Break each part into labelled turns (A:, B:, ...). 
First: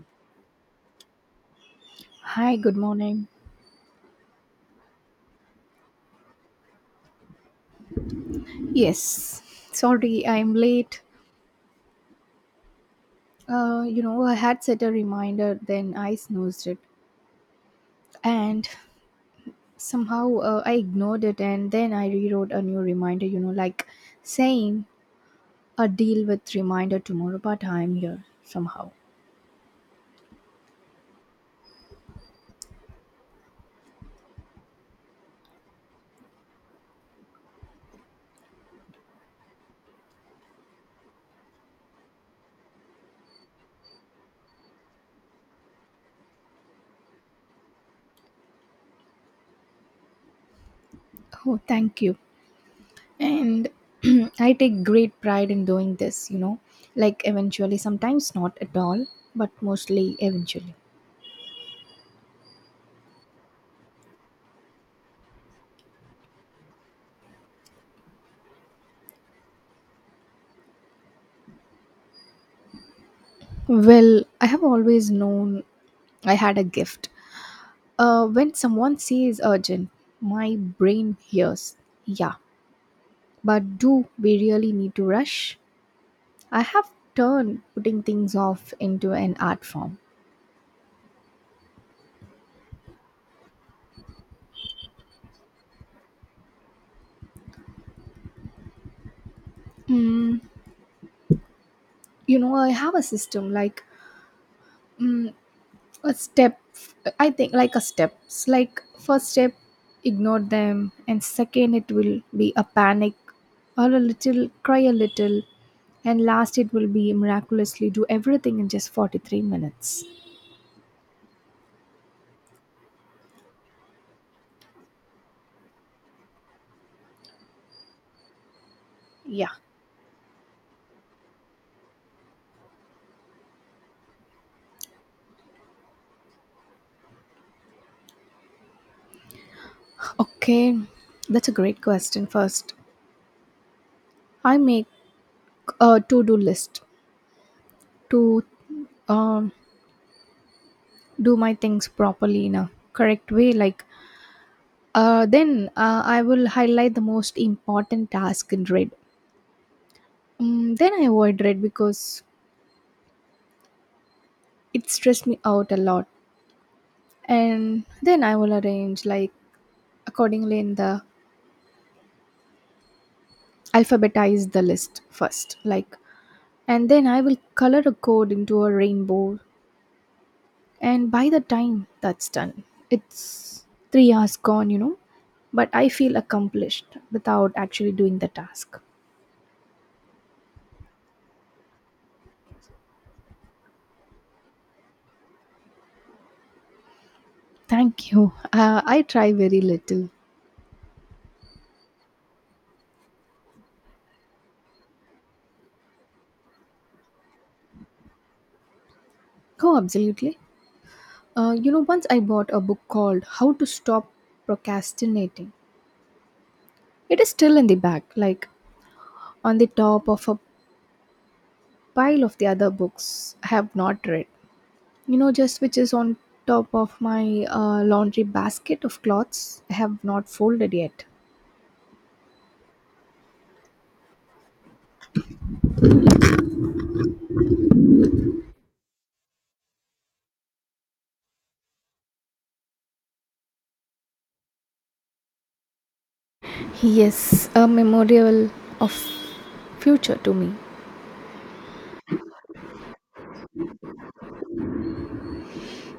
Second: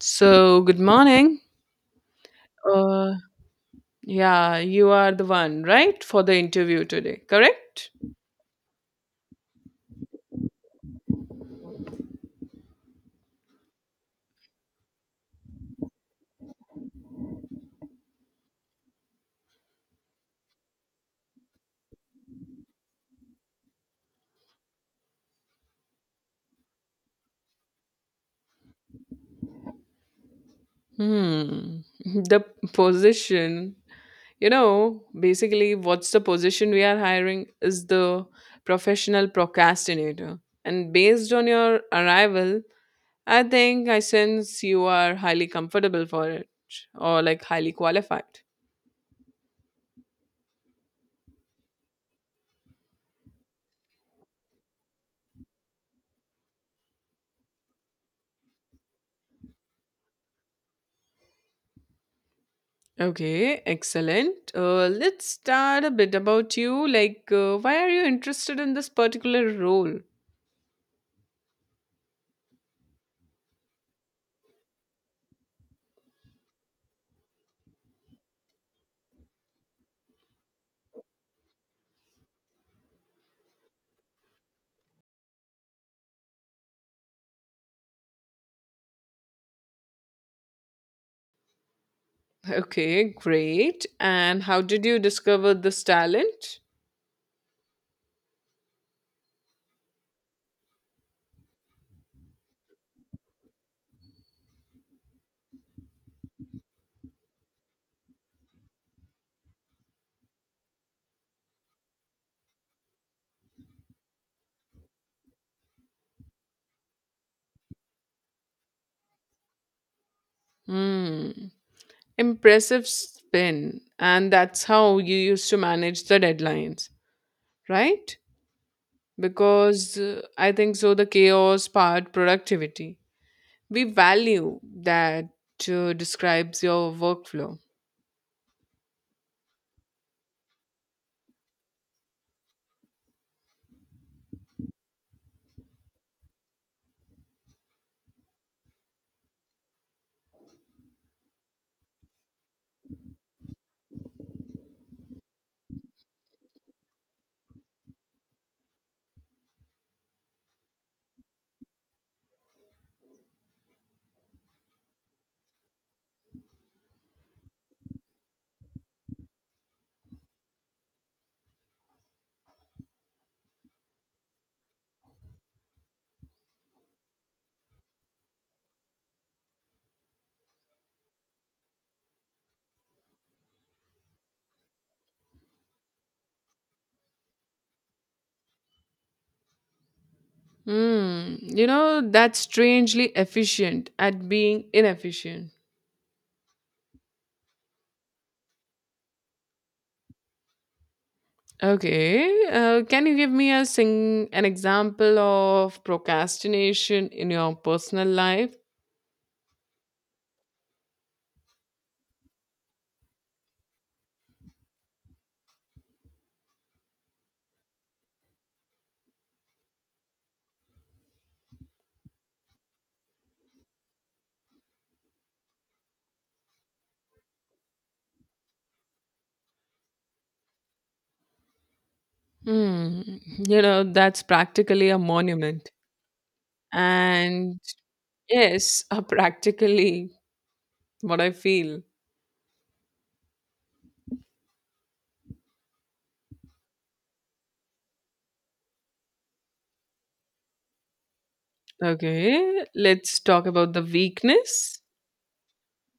A: So, good morning.
B: Hi, good
A: Uh,
B: morning.
A: yeah, you are the one, right, for the interview today, correct?
B: Yes, sorry, I'm late. I had set a reminder, then I snoozed it. And somehow I ignored it, and then I rewrote a new reminder, like saying a deal with reminder tomorrow, but I'm here somehow.
A: Hmm. The position, basically, what's the position we are hiring is the professional procrastinator. And based on your arrival, I think I sense you are highly comfortable for it or like highly qualified.
B: Oh, thank you. And I take great pride in doing this, like eventually, sometimes not at all, but mostly eventually.
A: Okay, excellent. Let's start a bit about you. Like, why are you interested in this particular role?
B: Well, I have always known I had a gift. When someone says urgent, my brain hears, yeah, but do we really need to rush? I have turned putting things off into an art form.
A: Okay, great. And how did you discover this talent?
B: Mm, I have a system, like mm, a step, I think, like a steps, like first step, ignore them, and second, it will be a panic or a little cry a little, and last, it will be miraculously do everything in just 43 minutes.
A: Hmm, impressive spin. And that's how you used to manage the deadlines, right?
B: Yeah.
A: Because I think so, the chaos part, productivity. We value that describes your workflow.
B: Okay, that's a great question. First, I make a to-do list to um, do my things properly in a correct way. Like then I will highlight the most important task in red. Then I avoid red because it stressed me out a lot. And then I will arrange, like, accordingly in the alphabetize the list first. Like, and then I will color a code into a rainbow. And by the time that's done, it's 3 hours gone. But I feel accomplished without actually doing the task.
A: Hmm. That's strangely efficient at being inefficient.
B: Thank you. I try very little.
A: Okay, can you give me a sing an example of procrastination in your personal life?
B: Oh, absolutely. Once I bought a book called How to Stop Procrastinating. It is still in the bag, like on the top of a pile of the other books I have not read. Just which is on top of my laundry basket of clothes I have not folded yet.
A: Hmm, that's practically a monument. And yes, a practically what I feel.
B: Yes, a memorial of future to me.
A: Okay, let's talk about the weakness.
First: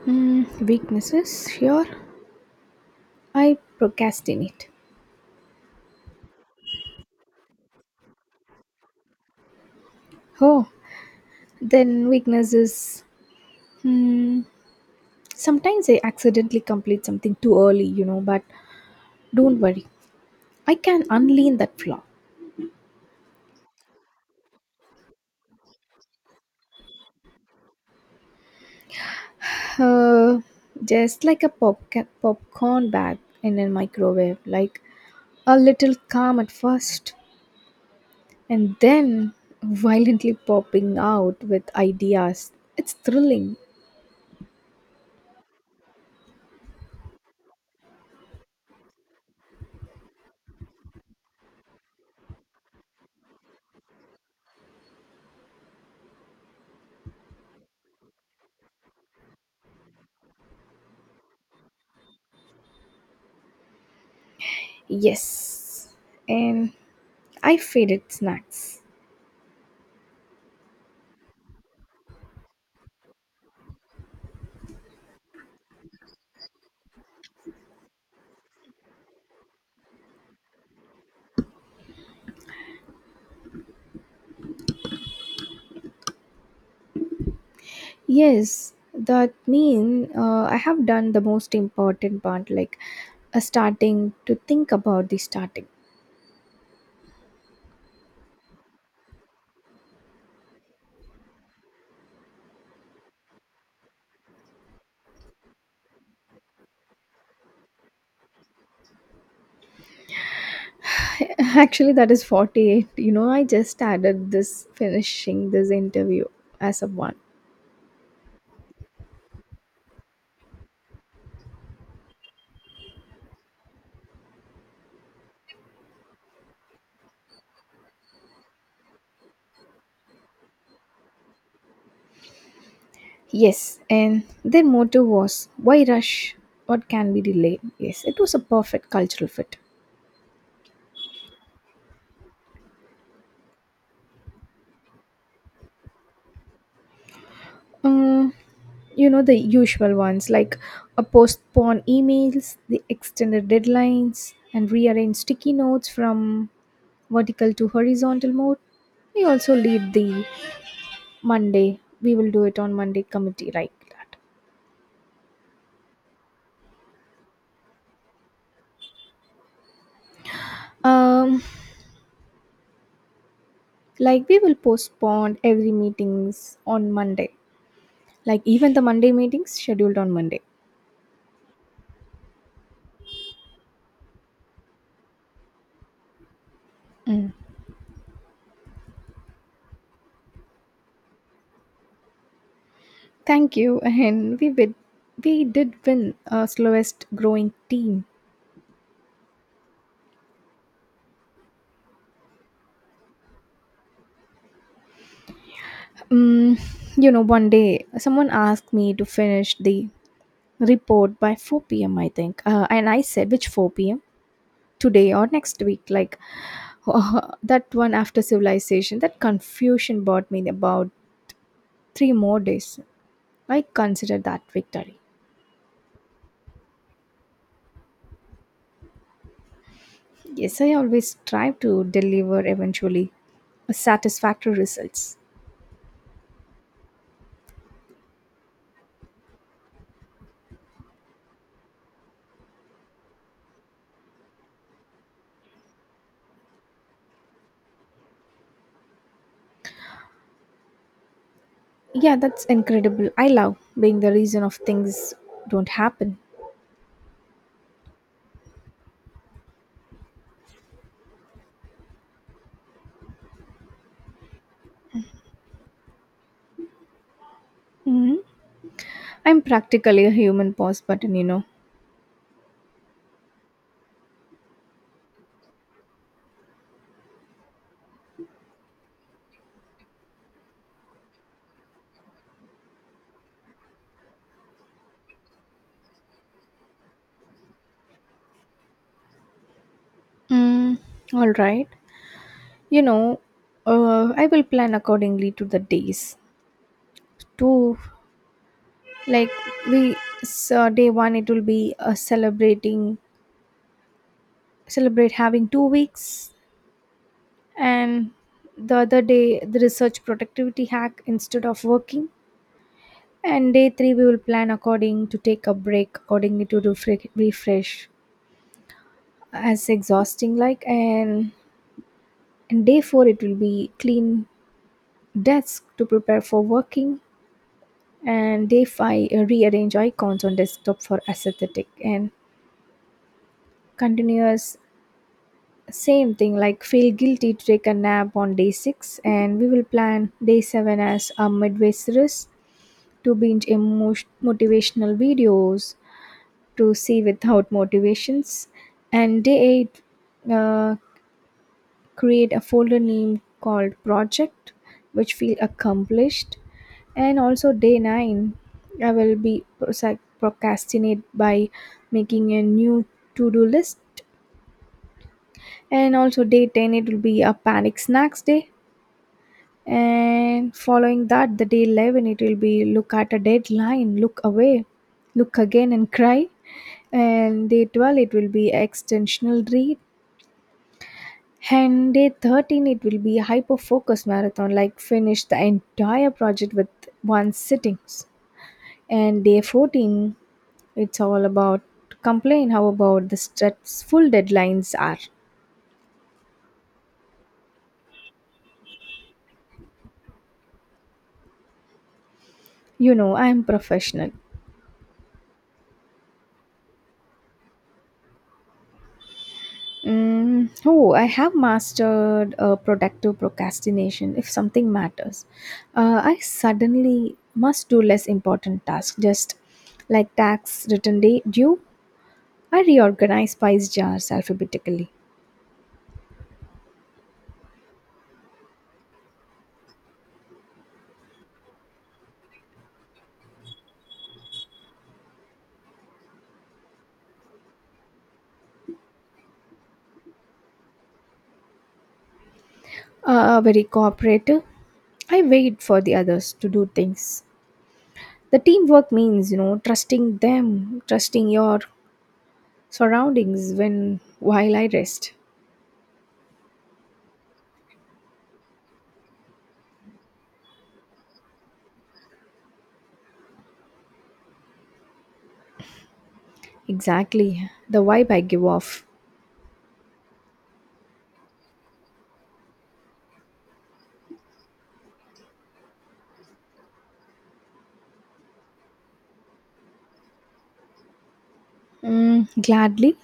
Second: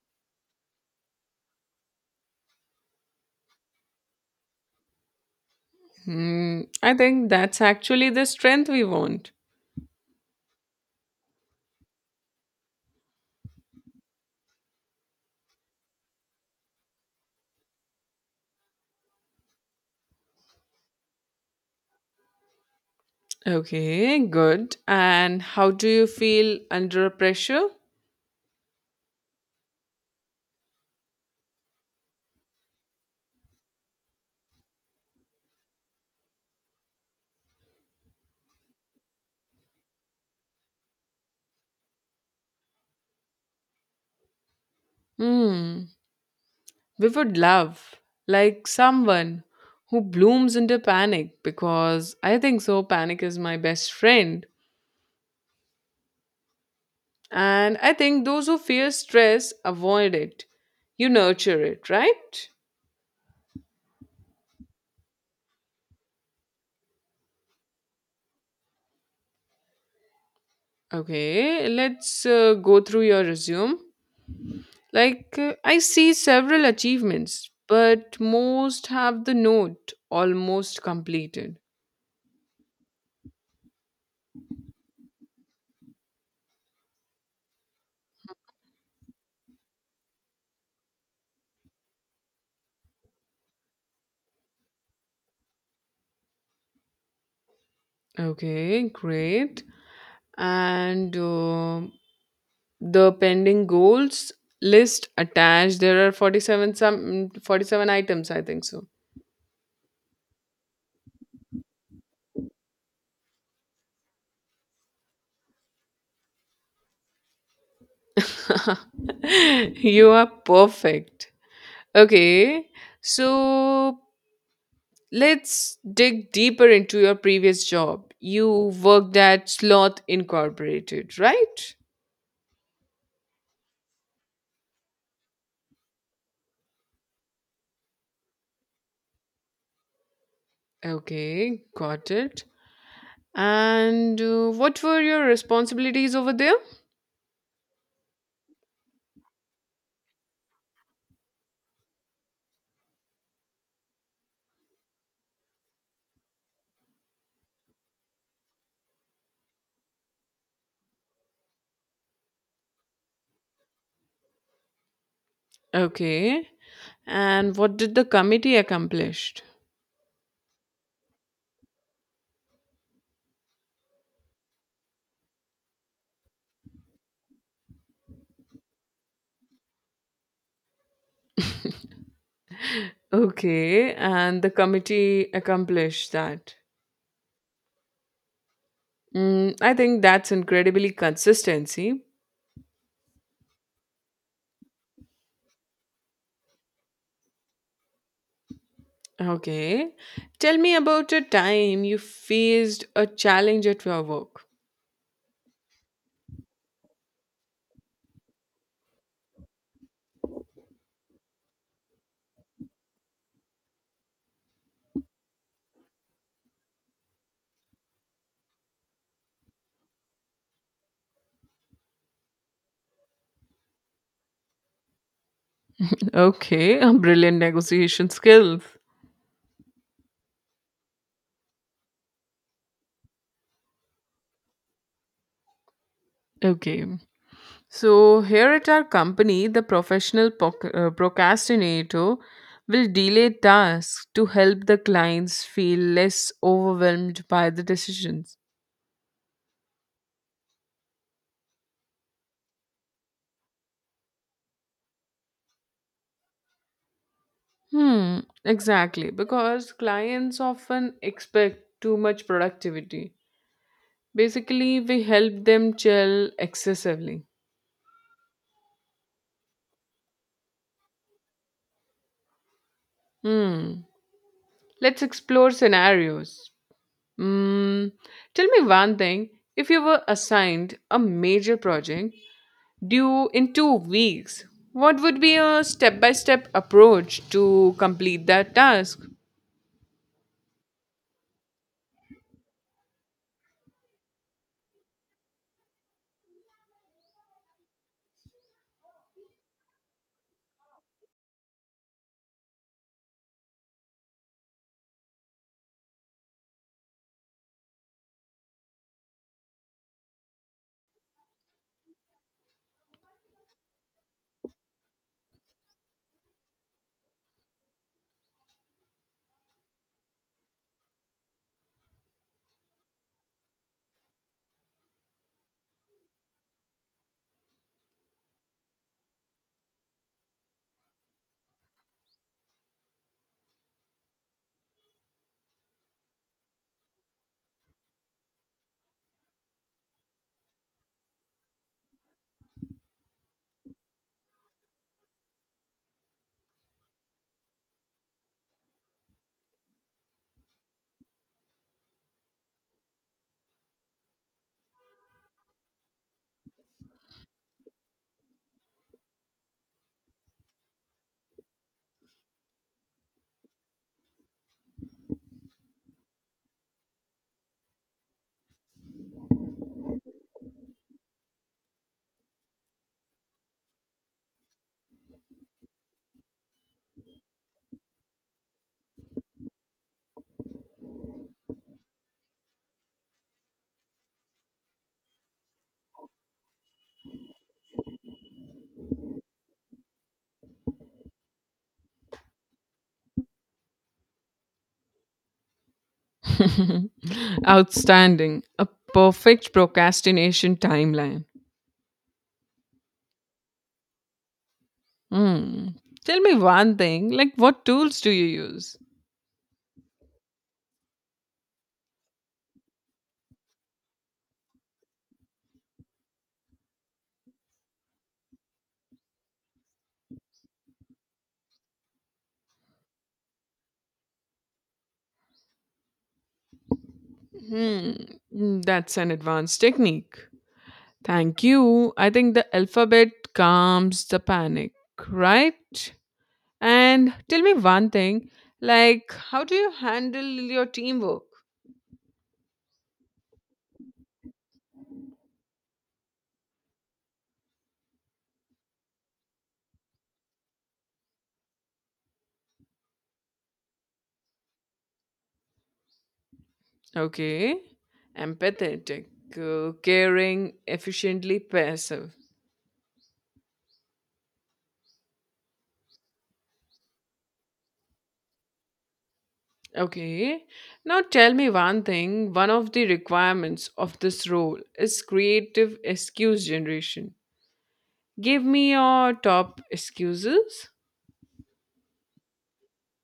B: Mm, weaknesses, sure. I procrastinate.
A: Hmm, I think that's actually the strength we want.
B: Oh, then weaknesses. Hmm. Sometimes I accidentally complete something too early, but don't worry. I can unlearn that flaw.
A: Okay, good. And how do you feel under pressure?
B: Uh, just like a popcorn, bag in a microwave, like a little calm at first, and then violently popping out with ideas. It's thrilling.
A: Hmm, we would love like someone who blooms into panic because I think so. Panic is my best friend, and I think those who fear stress avoid it. You nurture it, right?
B: Yes. And I faded snacks.
A: Okay, let's go through your resume. Like, I see several achievements, but most have the note almost completed.
B: Yes, that mean I have done the most important part, like starting to think about the starting.
A: Okay, great. And the pending goals list attached. There are 47 some 47 items, I think so.
B: Actually, that is 48. I just added this finishing this interview as a one.
A: You are perfect. Okay. So let's dig deeper into your previous job. You worked at Sloth Incorporated, right?
B: Yes, and their motto was, why rush? What can be delayed? Yes, it was a perfect cultural fit.
A: Okay, got it. And what were your responsibilities over there?
B: Um, the usual ones, like a postpone emails, the extended deadlines, and rearrange sticky notes from vertical to horizontal mode. We also lead the Monday, we will do it on Monday committee, like that.
A: Okay. And what did the committee accomplish?
B: Um, like we will postpone every meetings on Monday, like even the Monday meetings scheduled on Monday.
A: Okay, and the committee accomplished that.
B: Mm.
A: Mm, I think that's incredibly consistency.
B: Thank you, and we win. We did win slowest growing team.
A: Okay. Tell me about a time you faced a challenge at your work.
B: Mm, one day someone asked me to finish the report by 4 p.m. I think, and I said, "Which 4 p.m., today or next week?" Like that one after civilization. That confusion brought me about 3 more days. I consider that victory.
A: Okay, a brilliant negotiation skills.
B: Yes, I always try to deliver eventually satisfactory results.
A: Okay. So, here at our company, the professional procrastinator will delay tasks to help the clients feel less overwhelmed by the decisions.
B: Yeah, that's incredible. I love being the reason of things don't happen.
A: Hmm, exactly. Because clients often expect too much productivity. Basically, we help them chill excessively.
B: hmm I'm practically a human pause button.
A: Hmm. Let's explore scenarios. Hmm. Tell me one thing. If you were assigned a major project due in 2 weeks, what would be a step by step approach to complete that task?
B: Mm, all right. You know, I will plan accordingly to the days. To, like, we, so day 1, it will be celebrating celebrate having 2 weeks, and the other day the research productivity hack instead of working. And day 3, we will plan according to take a break accordingly to refresh. As exhausting, like, and day 4 it will be clean desk to prepare for working. And day 5 rearrange icons on desktop for aesthetic and continuous same thing, like feel guilty to take a nap on day 6. And we will plan day 7 as a midway series to binge emotion, motivational videos to see without motivations. And day 8 create a folder name called project, which feel accomplished. And also day 9 I will be procrastinate by making a new to-do list. And also day 10 it will be a panic snacks day. And following that, the day 11 it will be look at a deadline, look away, look again, and cry. And day 12 it will be extensional read. And day 13, it will be hyper focus marathon, like finish the entire project with one sittings. And day 14, it's all about complain how about the stressful deadlines are.
A: Outstanding. A perfect procrastination timeline.
B: You know, I am professional.
A: Mm. Tell me one thing, like what tools do you use?
B: Oh, I have mastered productive procrastination if something matters. I suddenly must do less important tasks, just like tax return day due. I reorganize spice jars alphabetically.
A: Hmm. That's an advanced technique. Thank you. I think the alphabet calms the panic, right? And tell me one thing, like how do you handle your teamwork?
B: Very cooperative. I wait for the others to do things. The teamwork means, trusting them, trusting your surroundings when while I rest.
A: Okay. Empathetic, caring, efficiently passive.
B: Exactly the vibe I give off.
A: Okay. Now tell me one thing. One of the requirements of this role is creative excuse generation. Give me your top excuses.
B: Gladly,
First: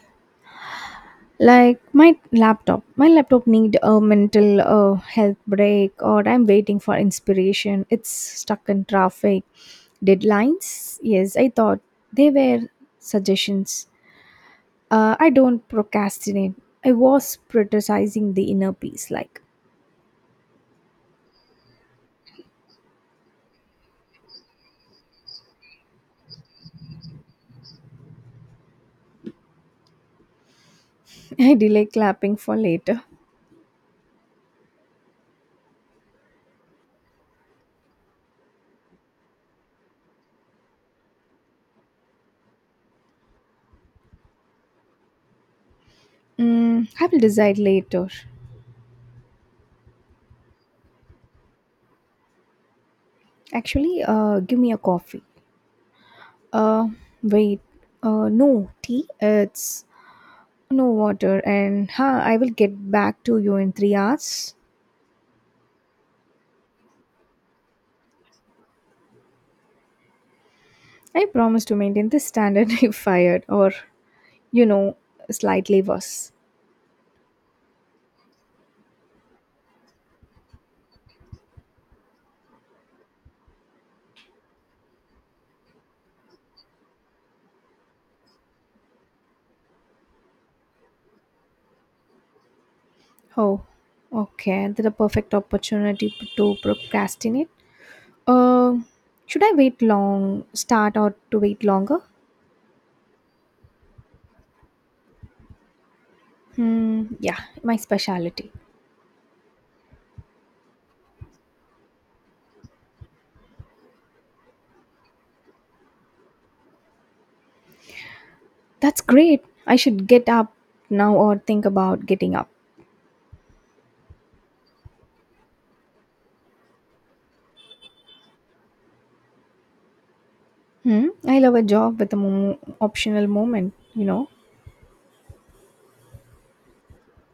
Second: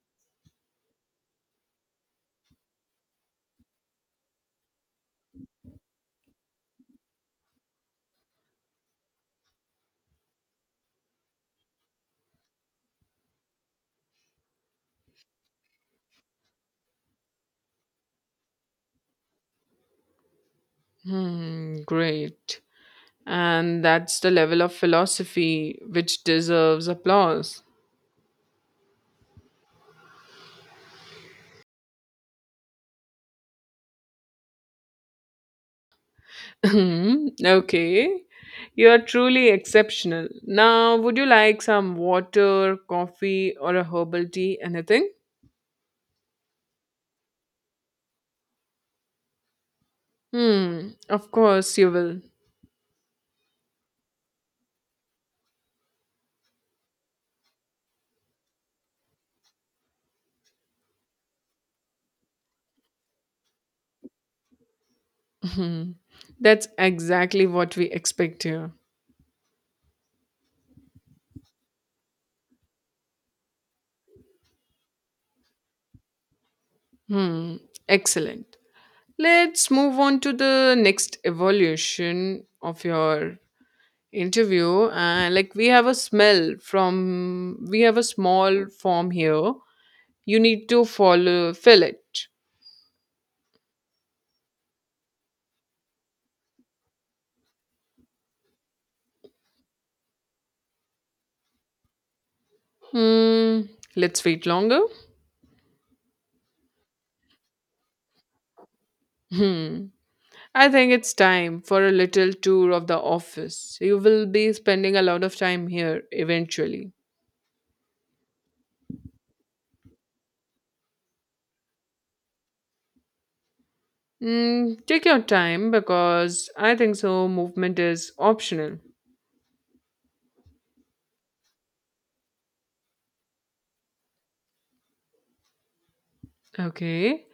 B: like my laptop. My laptop need a mental health break, or I'm waiting for inspiration. It's stuck in traffic. Deadlines. Yes, I thought they were suggestions. I don't procrastinate. I was prioritizing the inner peace, like.
A: Hmm, great. And that's the level of philosophy which deserves applause.
B: I delay clapping for later.
A: Hmm, okay. You are truly exceptional. Now, would you like some water, coffee, or a herbal tea? Anything?
B: I will decide later.
A: Hmm, of course you will.
B: Actually, give me a coffee. Uh, wait. No tea. It's no water, and I will get back to you in 3 hours.
A: Hmm. That's exactly what we expect here.
B: I promise to maintain this standard if fired, or you know, slightly worse.
A: Hmm. Excellent. Let's move on to the next evolution of your interview. Like we have a smell from we have a small form here. You need to follow fill it.
B: Oh, okay. That's a perfect opportunity to procrastinate. Uh, should I wait long, start or to wait longer?
A: Hmm. Let's wait longer.
B: Hmm, yeah, my specialty.
A: Hmm. I think it's time for a little tour of the office. You will be spending a lot of time here eventually.
B: That's great. I should get up now or think about getting up.
A: Mm, take your time because I think so. Movement is optional.
B: Hmm, I love a job with a optional moment.
A: Okay.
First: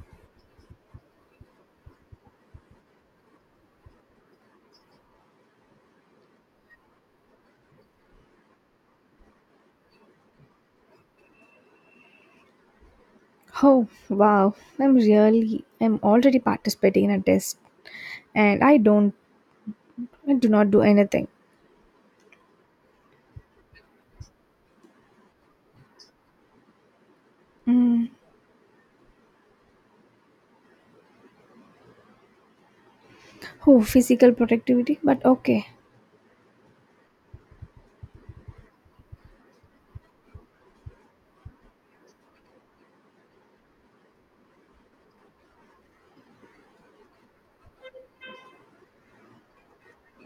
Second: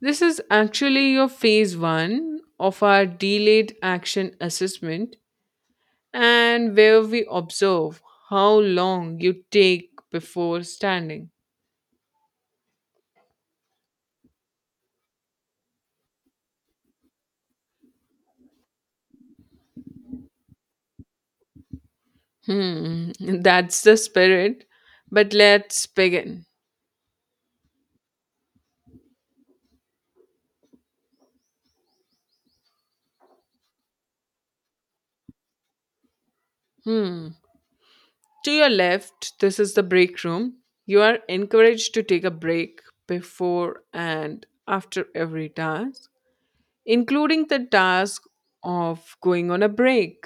A: This is actually your phase one of our delayed action assessment, and where we observe how long you take before standing.
B: Oh, wow. I'm really, I'm already participating in a test, and I do not do anything.
A: Hmm, that's the spirit. But let's begin.
B: Hmm. Oh, physical productivity, but okay.
A: Hmm. To your left, this is the break room. You are encouraged to take a break before and after every task, including the task of going on a break.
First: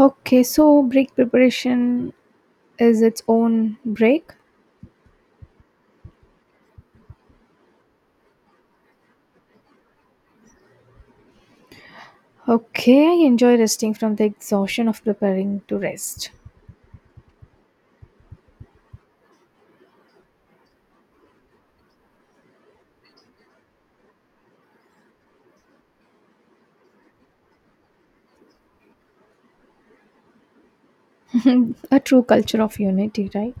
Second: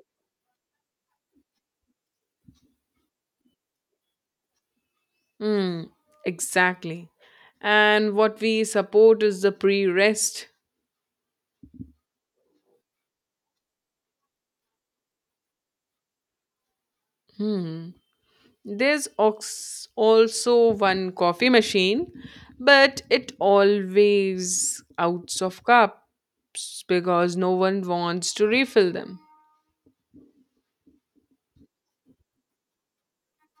B: Okay, so break preparation is its own break.
A: Hmm, exactly. And what we support is the pre rest.
B: Okay, I enjoy resting from the exhaustion of preparing to rest.
A: Hmm. There's also one coffee machine, but it always outs of cups because no one wants to refill them.
B: A true culture of unity, right?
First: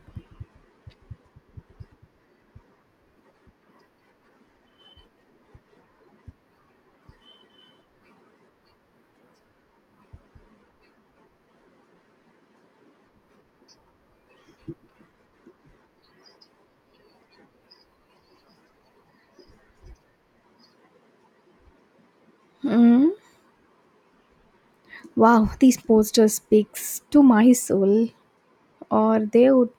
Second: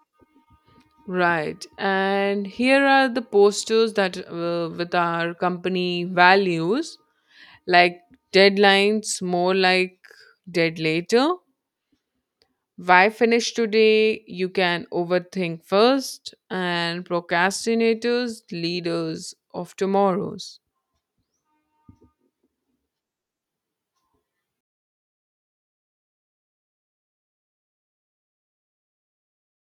A: Right. And here are the posters that with our company values, like deadlines, more like dead later. Why finish today? You can overthink first. And procrastinators, leaders of tomorrows.
B: Mm. Wow, these posters speaks to my soul, or they would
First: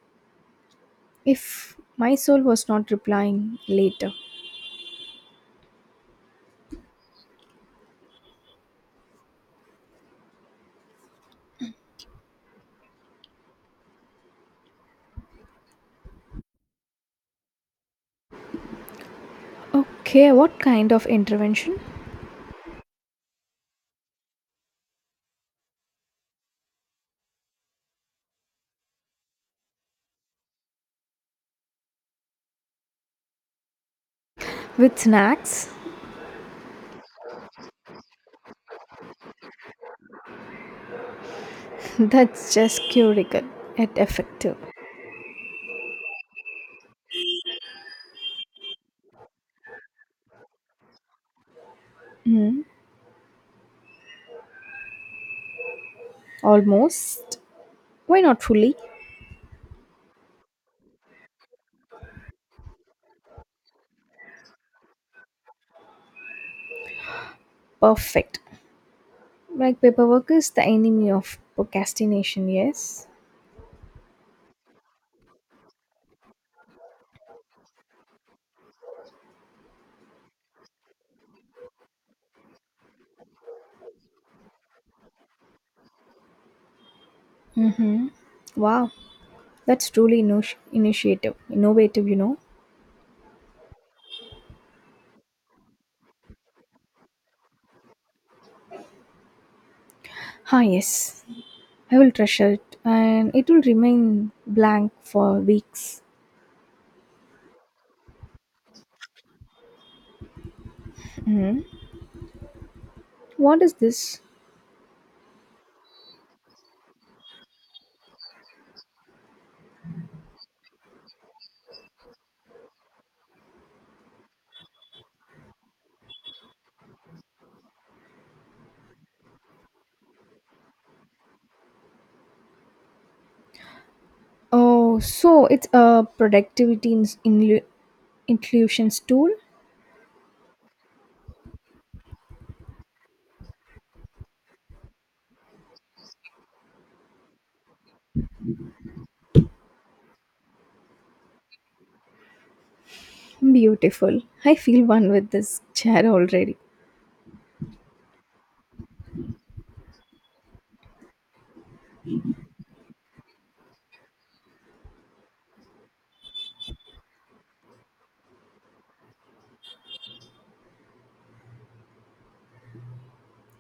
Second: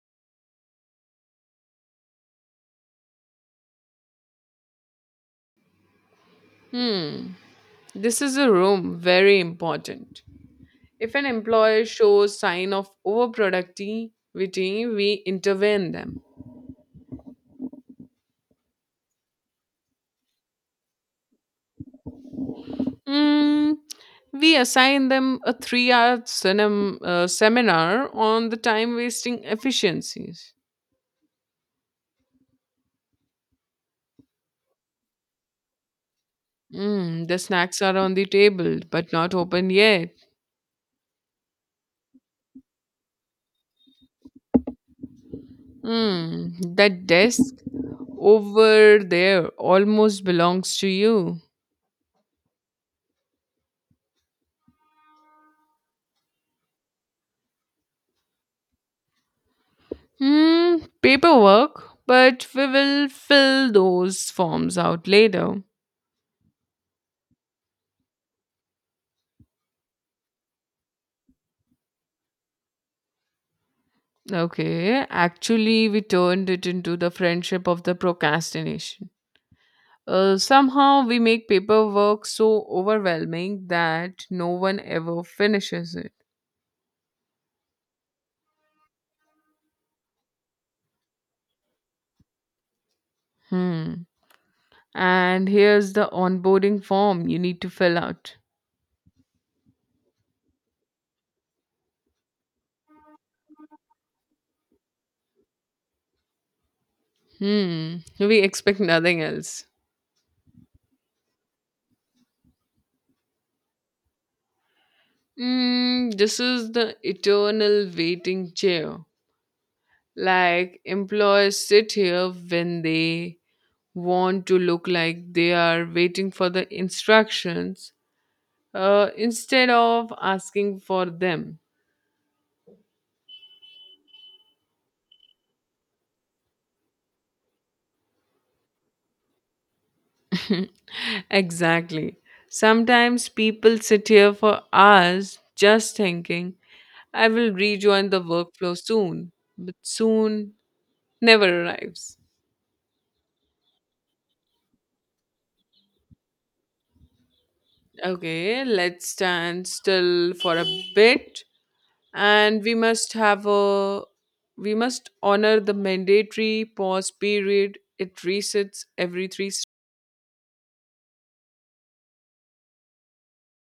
B: if my soul was not replying later.
A: Hmm, this is a room very important. If an employer shows sign of overproductivity, we intervene them.
B: Okay, what kind of intervention?
A: Mm, we assign them a 3-hour seminar on the time-wasting efficiencies.
B: With snacks?
A: Mm, the snacks are on the table, but not open yet.
B: That's just curical and effective.
A: Mm, that desk over there almost belongs to you.
B: Mm. Almost. Why not fully?
A: Hmm, paperwork, but we will fill those forms out later.
B: Perfect. Like paperwork is the enemy of procrastination, yes?
A: Okay, actually, we turned it into the friendship of the procrastination. Somehow, we make paperwork so overwhelming that no one ever finishes it.
B: Mm-hmm. Wow, that's truly initiative, innovative.
A: Hmm. And here's the onboarding form you need to fill out.
B: Ah, yes, I will treasure it and it will remain blank for weeks.
A: Hmm, we expect nothing else.
B: Hmm. What is this?
A: Mm, this is the eternal waiting chair. Like, employers sit here when they want to look like they are waiting for the instructions instead of asking for them.
B: Oh, so it's a productivity inclusions tool.
A: Exactly. Sometimes people sit here for hours just thinking, I will rejoin the workflow soon, but soon never arrives.
B: Beautiful. I feel one with this chair already.
A: Okay, let's stand still for a bit, and we must honor the mandatory pause period. It resets every three s-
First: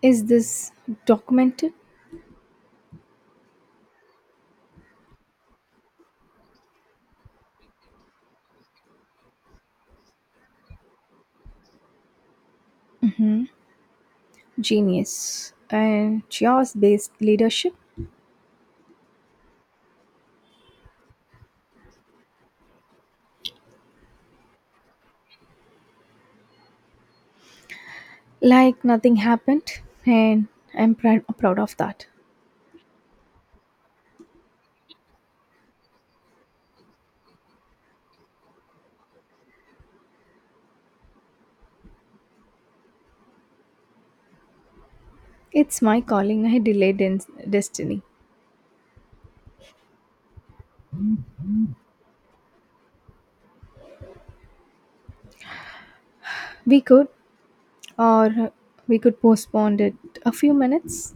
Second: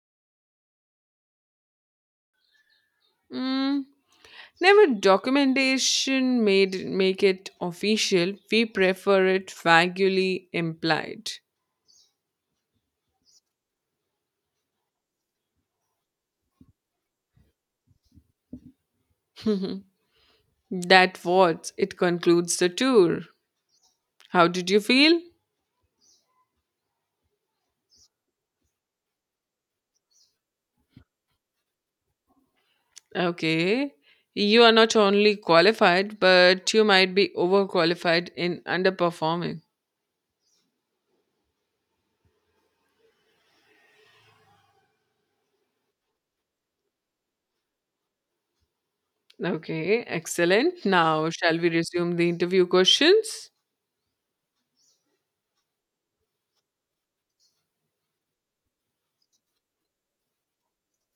B: Is this documented?
A: Mm, never documentation made make it official. We prefer it vaguely implied.
B: Genius. And chaos based leadership?
A: That what it concludes the tour. How did you feel?
B: Like nothing happened, and I'm proud of that.
A: Okay. You are not only qualified, but you might be overqualified in underperforming.
B: It's my calling. I delayed destiny.
A: Okay, excellent. Now, shall we resume the interview questions?
B: We could, or we could postpone it a few minutes.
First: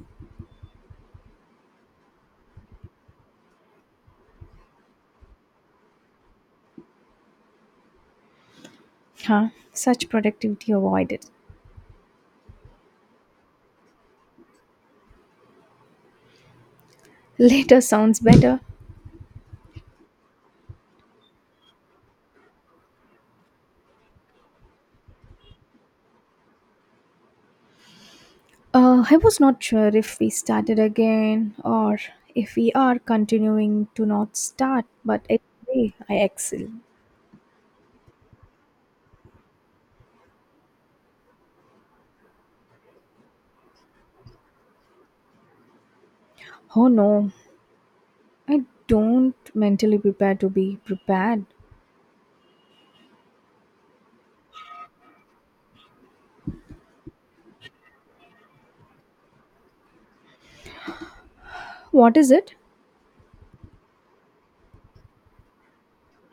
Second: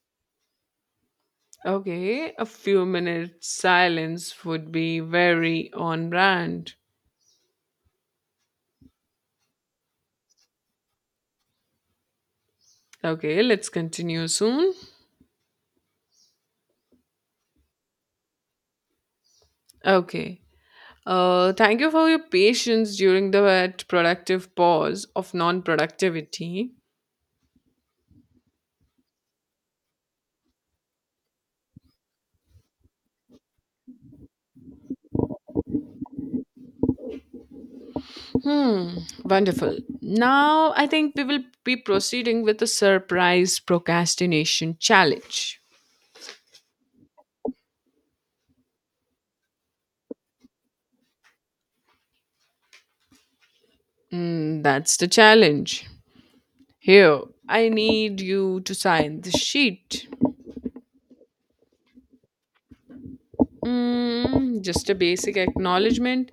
A: Okay, a few minutes silence would be very on brand.
B: Huh? Such productivity avoided.
A: Okay, let's continue soon.
B: Later sounds better.
A: Okay. Thank you for your patience during the that productive pause of non productivity.
B: I was not sure if we started again or if we are continuing to not start, but either way, I excel.
A: Hmm, wonderful. Now I think we will be proceeding with the surprise procrastination challenge.
B: Oh no, I don't mentally prepare to be prepared.
A: Hmm, that's the challenge. Here, I need you to sign the sheet.
B: What is it?
A: Hmm, just a basic acknowledgement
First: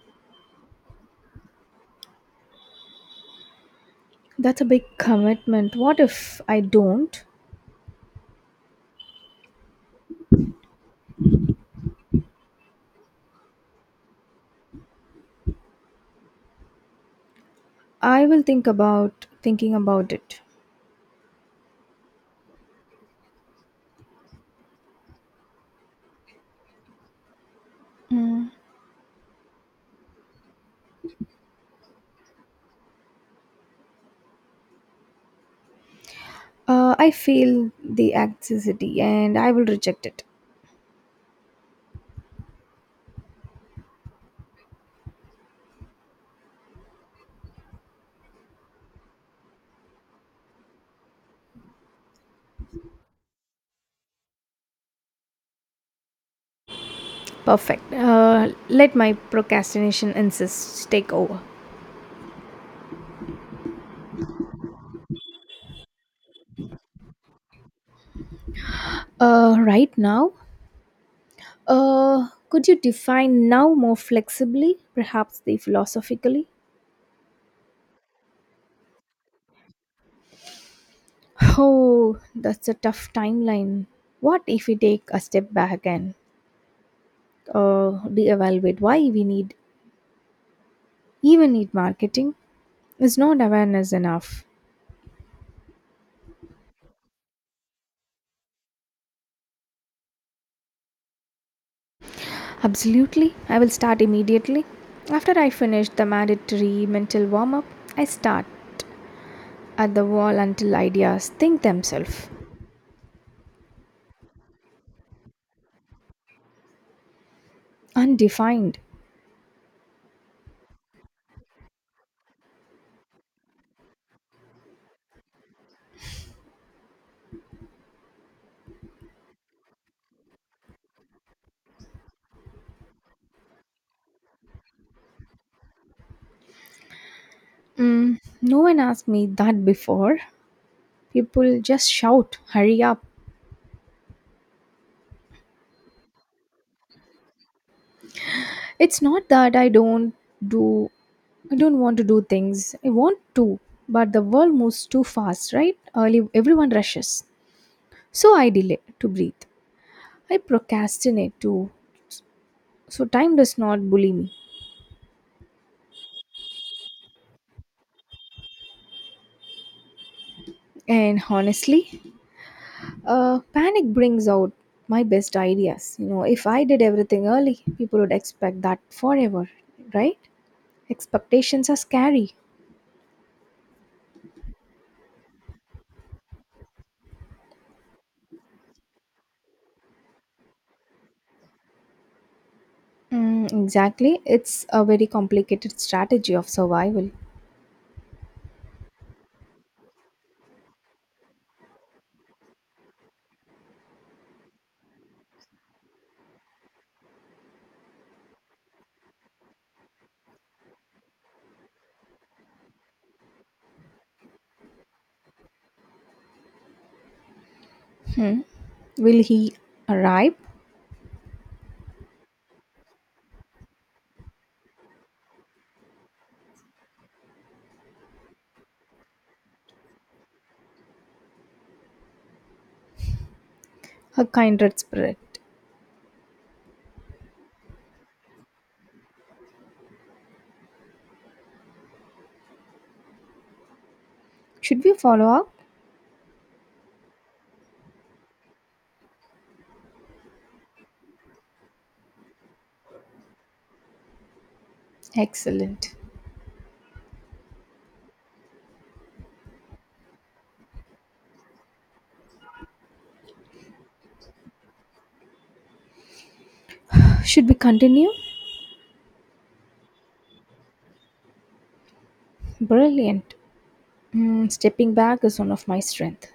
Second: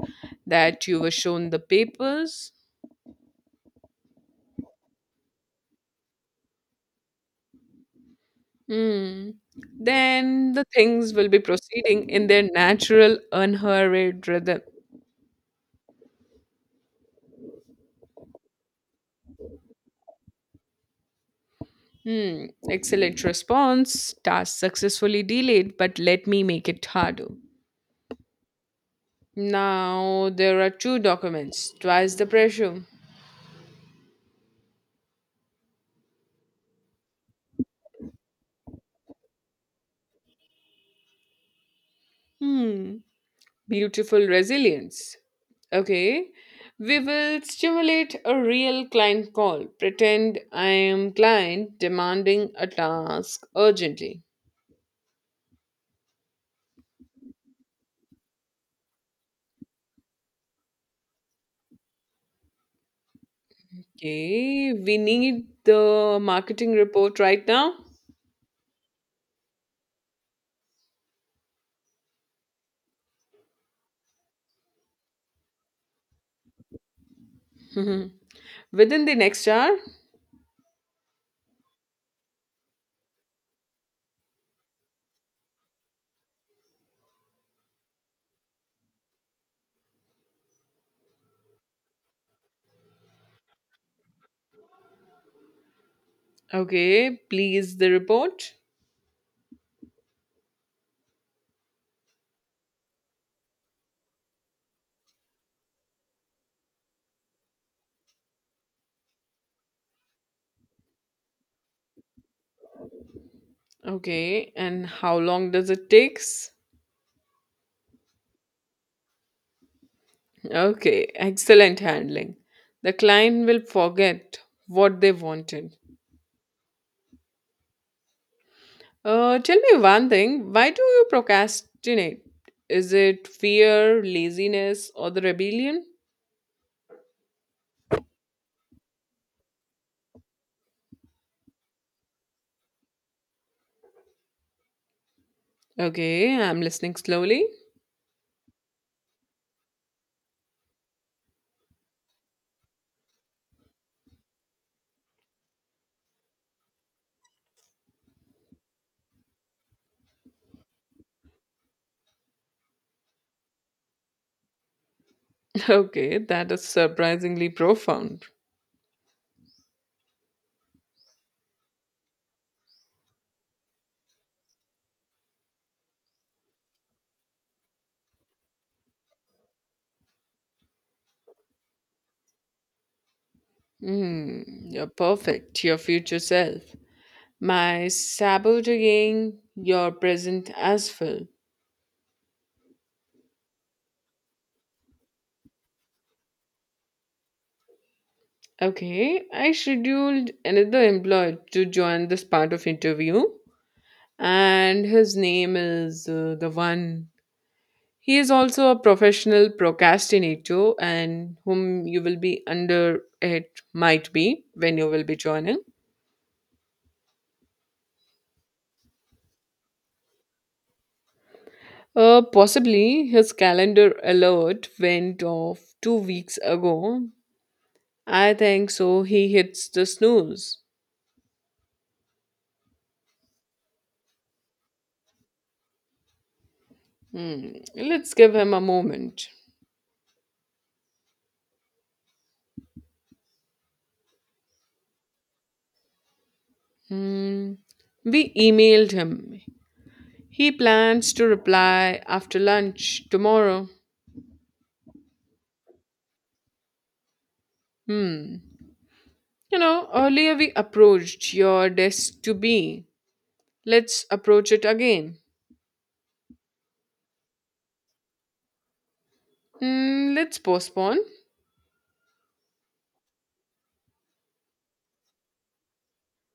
A: that you were shown the papers.
B: That's a big commitment. What if I don't?
A: Hmm. Then the things will be proceeding in their natural, unhurried rhythm.
B: I will think about thinking about it.
A: Hmm, excellent response. Task successfully delayed, but let me make it harder.
B: Mm.
A: Now there are two documents, twice the pressure.
B: I feel the accessity and I will reject it.
A: Hmm, beautiful resilience. Okay, we will stimulate a real client call. Pretend I am client demanding a task urgently.
B: Perfect. Let my procrastination insist take over.
A: Okay, we need the marketing report right now.
B: Right now, could you define now more flexibly, perhaps the philosophically?
A: Within the next hour.
B: Oh, that's a tough timeline. What if we take a step back and reevaluate why we need even need marketing? Is not awareness enough?
A: Okay, please the report.
B: Absolutely. I will start immediately. After I finish the mandatory mental warm up, I start at the wall until ideas think themselves.
A: Okay, and how long does it takes?
B: Undefined.
A: Okay, excellent handling. The client will forget what they wanted. Tell me one thing. Why do you procrastinate? Is it fear, laziness, or the rebellion?
B: Mm, no one asked me that before. People just shout, hurry up.
A: Okay, I'm listening slowly.
B: It's not that do I don't want to do things. I want to, but the world moves too fast, right? Early everyone rushes. So I delay to breathe. I procrastinate too. So time does not bully me.
A: Okay, that is surprisingly profound.
B: And honestly, panic brings out my best ideas. If I did everything early, people would expect that forever, right? Expectations are scary.
A: Hmm, you're perfect, your future self. My sabotaging your present as well.
B: Mm, exactly, it's a very complicated strategy of survival.
A: Okay, I scheduled another employee to join this part of interview, and his name is the one. He is also a professional procrastinator, and whom you will be under it might be when you will be joining.
B: Hmm, will he arrive?
A: Possibly his calendar alert went off 2 weeks ago. I think so. He hits the snooze.
B: A kindred spirit.
A: Hmm. Let's give him a moment.
B: Should we follow up?
A: Hmm. We emailed him. He plans to reply after lunch tomorrow.
B: Excellent.
A: Hmm. Earlier we approached your desk to be. Let's approach it again.
B: Should we continue?
A: Hmm, let's postpone.
B: Brilliant. Stepping back is one of my strength.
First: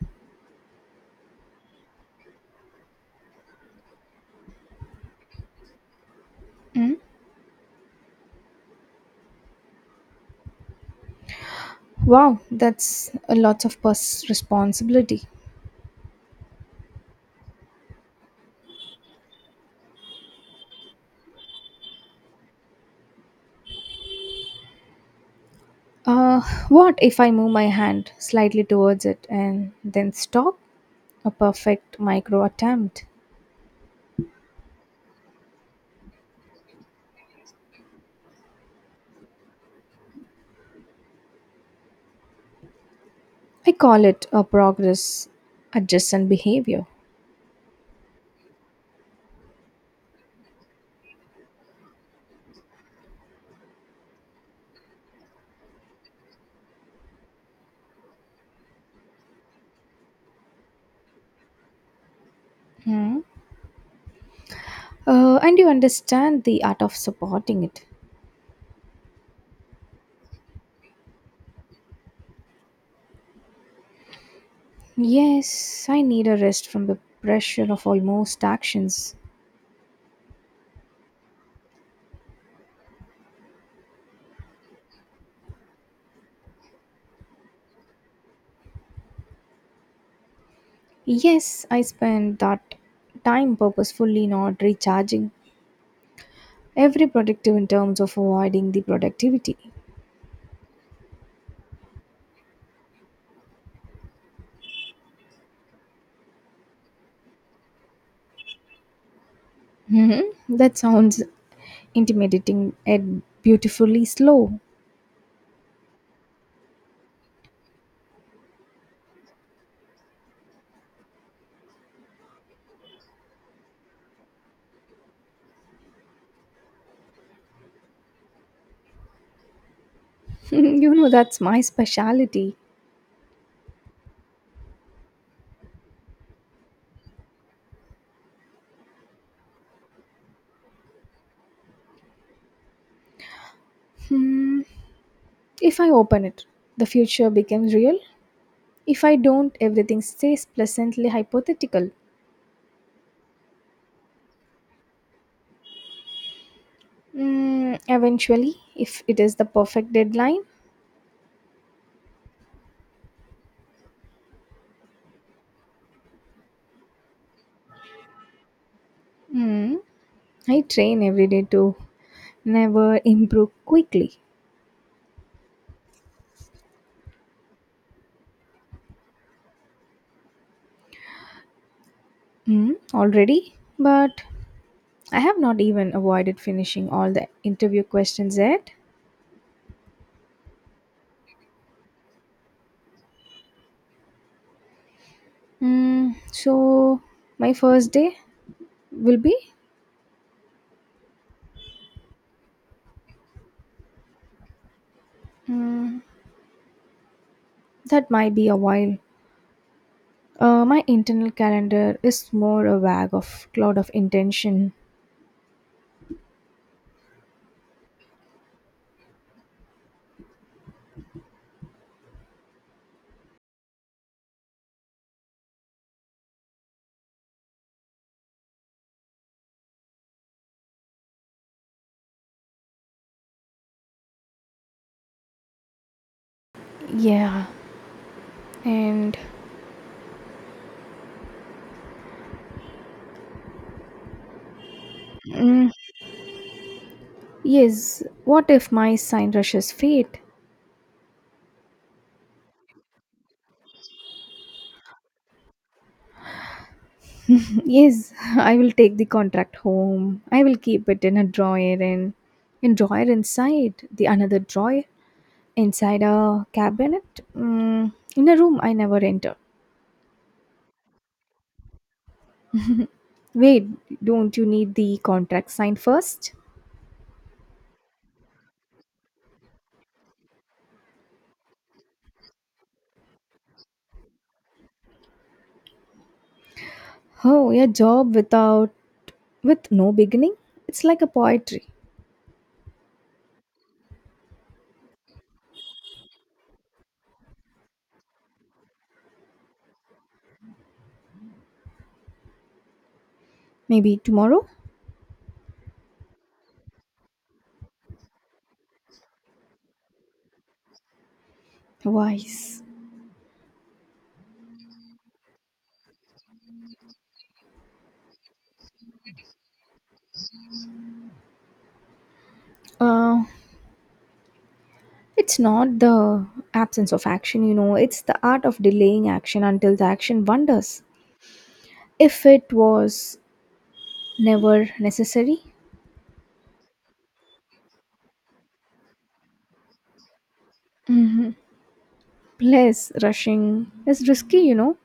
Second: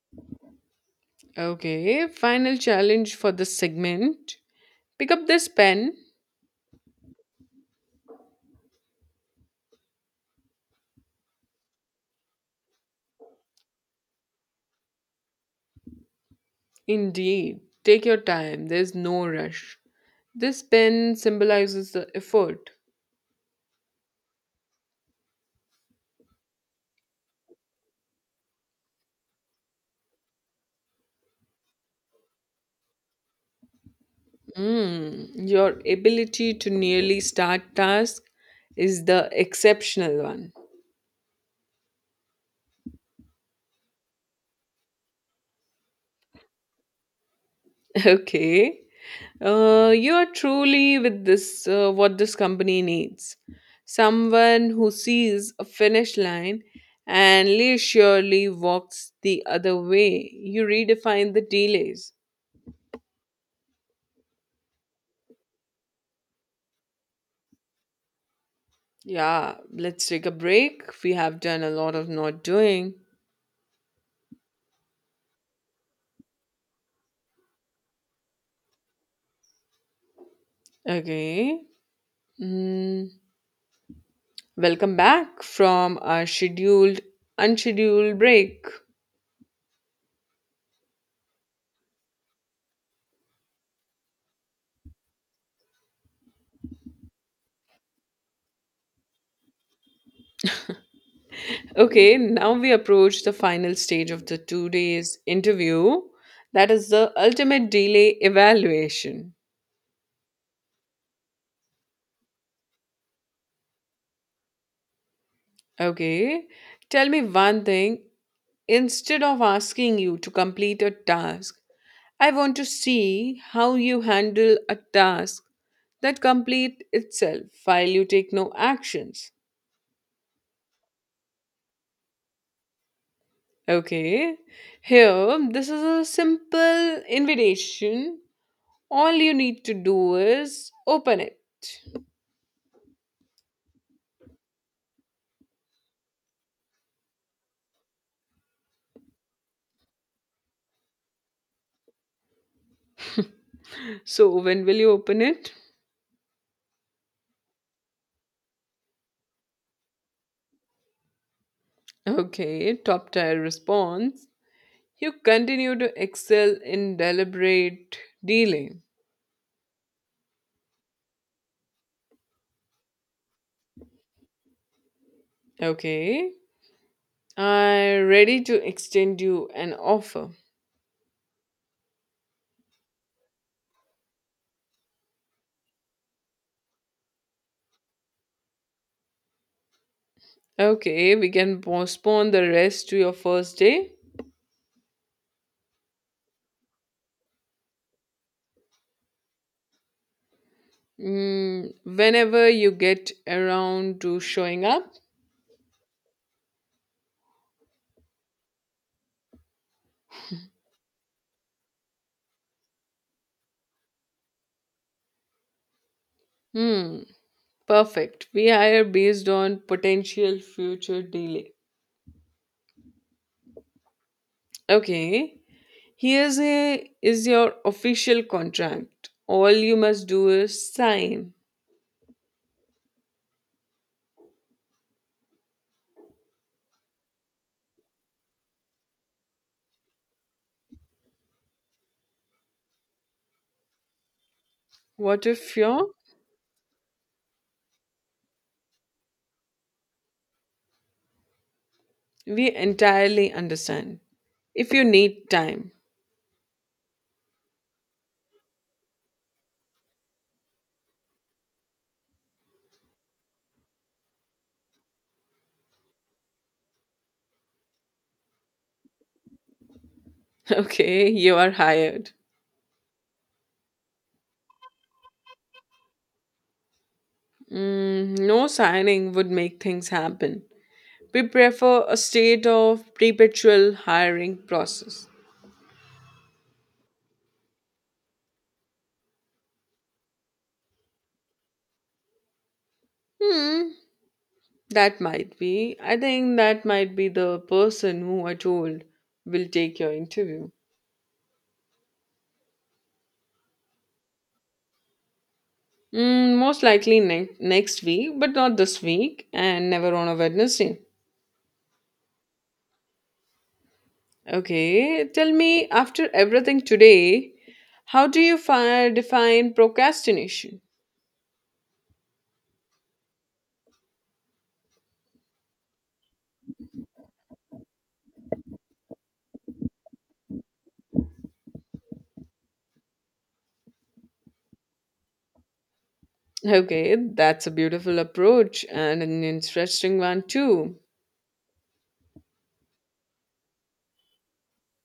A: Okay, final challenge for this segment. Pick up this pen.
B: Hmm? Wow, that's a lot of responsibility.
A: Indeed, take your time. There's no rush. This pen symbolizes the effort.
B: Uh, what if I move my hand slightly towards it and then stop? A perfect micro attempt.
A: Mm, your ability to nearly start task is the exceptional one.
B: I call it a progress adjacent behavior.
A: Okay. You are truly with this, what this company needs. Someone who sees a finish line and leisurely walks the other way. You redefine the delays.
B: Hmm. And you understand the art of supporting it.
A: Yeah, let's take a break. We have done a lot of not doing.
B: Yes, I need a rest from the pressure of almost actions.
A: Okay. Mm. Welcome back from our scheduled, unscheduled break.
B: Yes, I spend that time purposefully not recharging. Every productive in terms of avoiding the productivity.
A: Okay, now we approach the final stage of the 2 days interview. That is the ultimate delay evaluation.
B: Mm-hmm. That sounds intimidating and beautifully slow.
A: Okay, tell me one thing. Instead of asking you to complete a task, I want to see how you handle a task that complete itself while you take no actions.
B: That's my specialty.
A: Okay, here, this is a simple invitation. All you need to do is open it.
B: Hmm. If I open it, the future becomes real. If I don't, everything stays pleasantly hypothetical.
A: So, when will you open it?
B: Mm, eventually, if it is the perfect deadline.
A: Okay, top tier response. You continue to excel in deliberate dealing.
B: mm, I train every day to never improve quickly.
A: Okay, I'm ready to extend you an offer.
B: Mm, already, but I have not even avoided finishing all the interview questions yet.
A: Okay, we can postpone the rest to your first day.
B: So my first day will be
A: Mm, whenever you get around to showing up.
B: mm, that might be a while. My internal calendar is more a bag of cloud of intention.
A: Hmm, perfect. We hire based on potential future delay. Okay. Here's a is your official contract. All you must do is sign.
B: Yeah, and
A: What if
B: mm,
A: you're?
B: yes, what if my sign rushes fate?
A: We entirely understand. If you need time,
B: Yes, I will take the contract home. I will keep it in a drawer and in drawer inside the another drawer inside a cabinet in a room I never enter.
A: okay, you are hired.
B: Wait, don't you need the contract signed first?
A: Mm, no signing would make things happen. We prefer a state of perpetual hiring process.
B: Oh, a job with no beginning? It's like a poetry.
A: Hmm, that might be. I think that might be the person who I told will take your interview.
B: Maybe tomorrow?
A: Mm, most likely next week, but not this week, and never on a Wednesday.
B: Wise.
A: Okay, tell me after everything today, how do you define procrastination?
B: Uh it's not the absence of action, it's the art of delaying action until the action wonders. If it was never necessary.
A: Okay, that's a beautiful approach and an interesting one too.
B: Mm-hmm. Plus, rushing is risky.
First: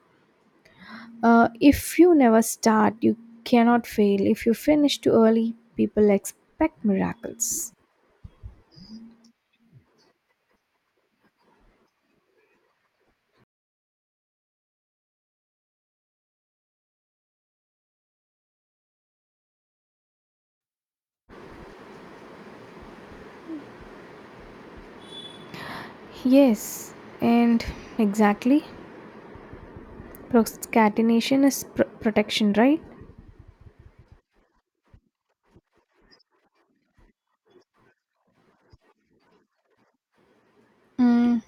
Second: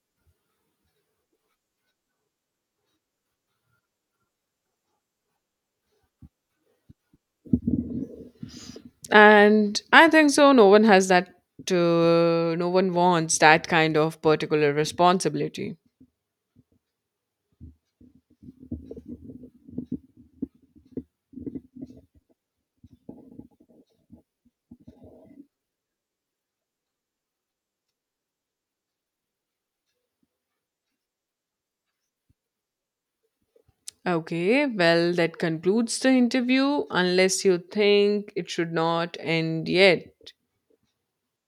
B: If you never start, you cannot fail. If you finish too early, people expect miracles.
A: And I think so, no one has that, no one wants that kind of particular responsibility.
B: Yes, and exactly. Procrastination is protection, right?
A: Okay, well, that concludes the interview, unless you think it should not end yet.
B: Mm,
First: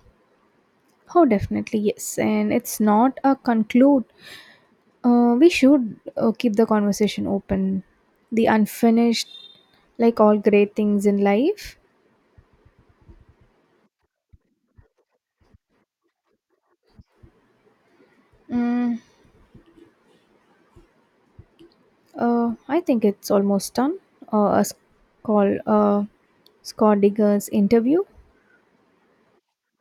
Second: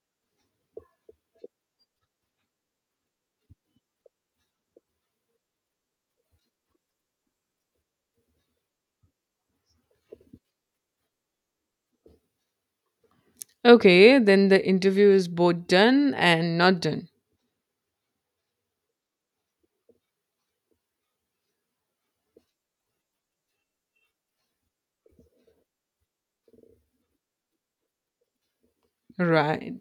B: oh, definitely, yes. And it's not a conclude. We should keep the conversation open. The unfinished, like all great things in life.
A: Okay, then the interview is both done and not done.
B: Mm, I think it's almost done. A call Scott Digger's interview.
A: Right.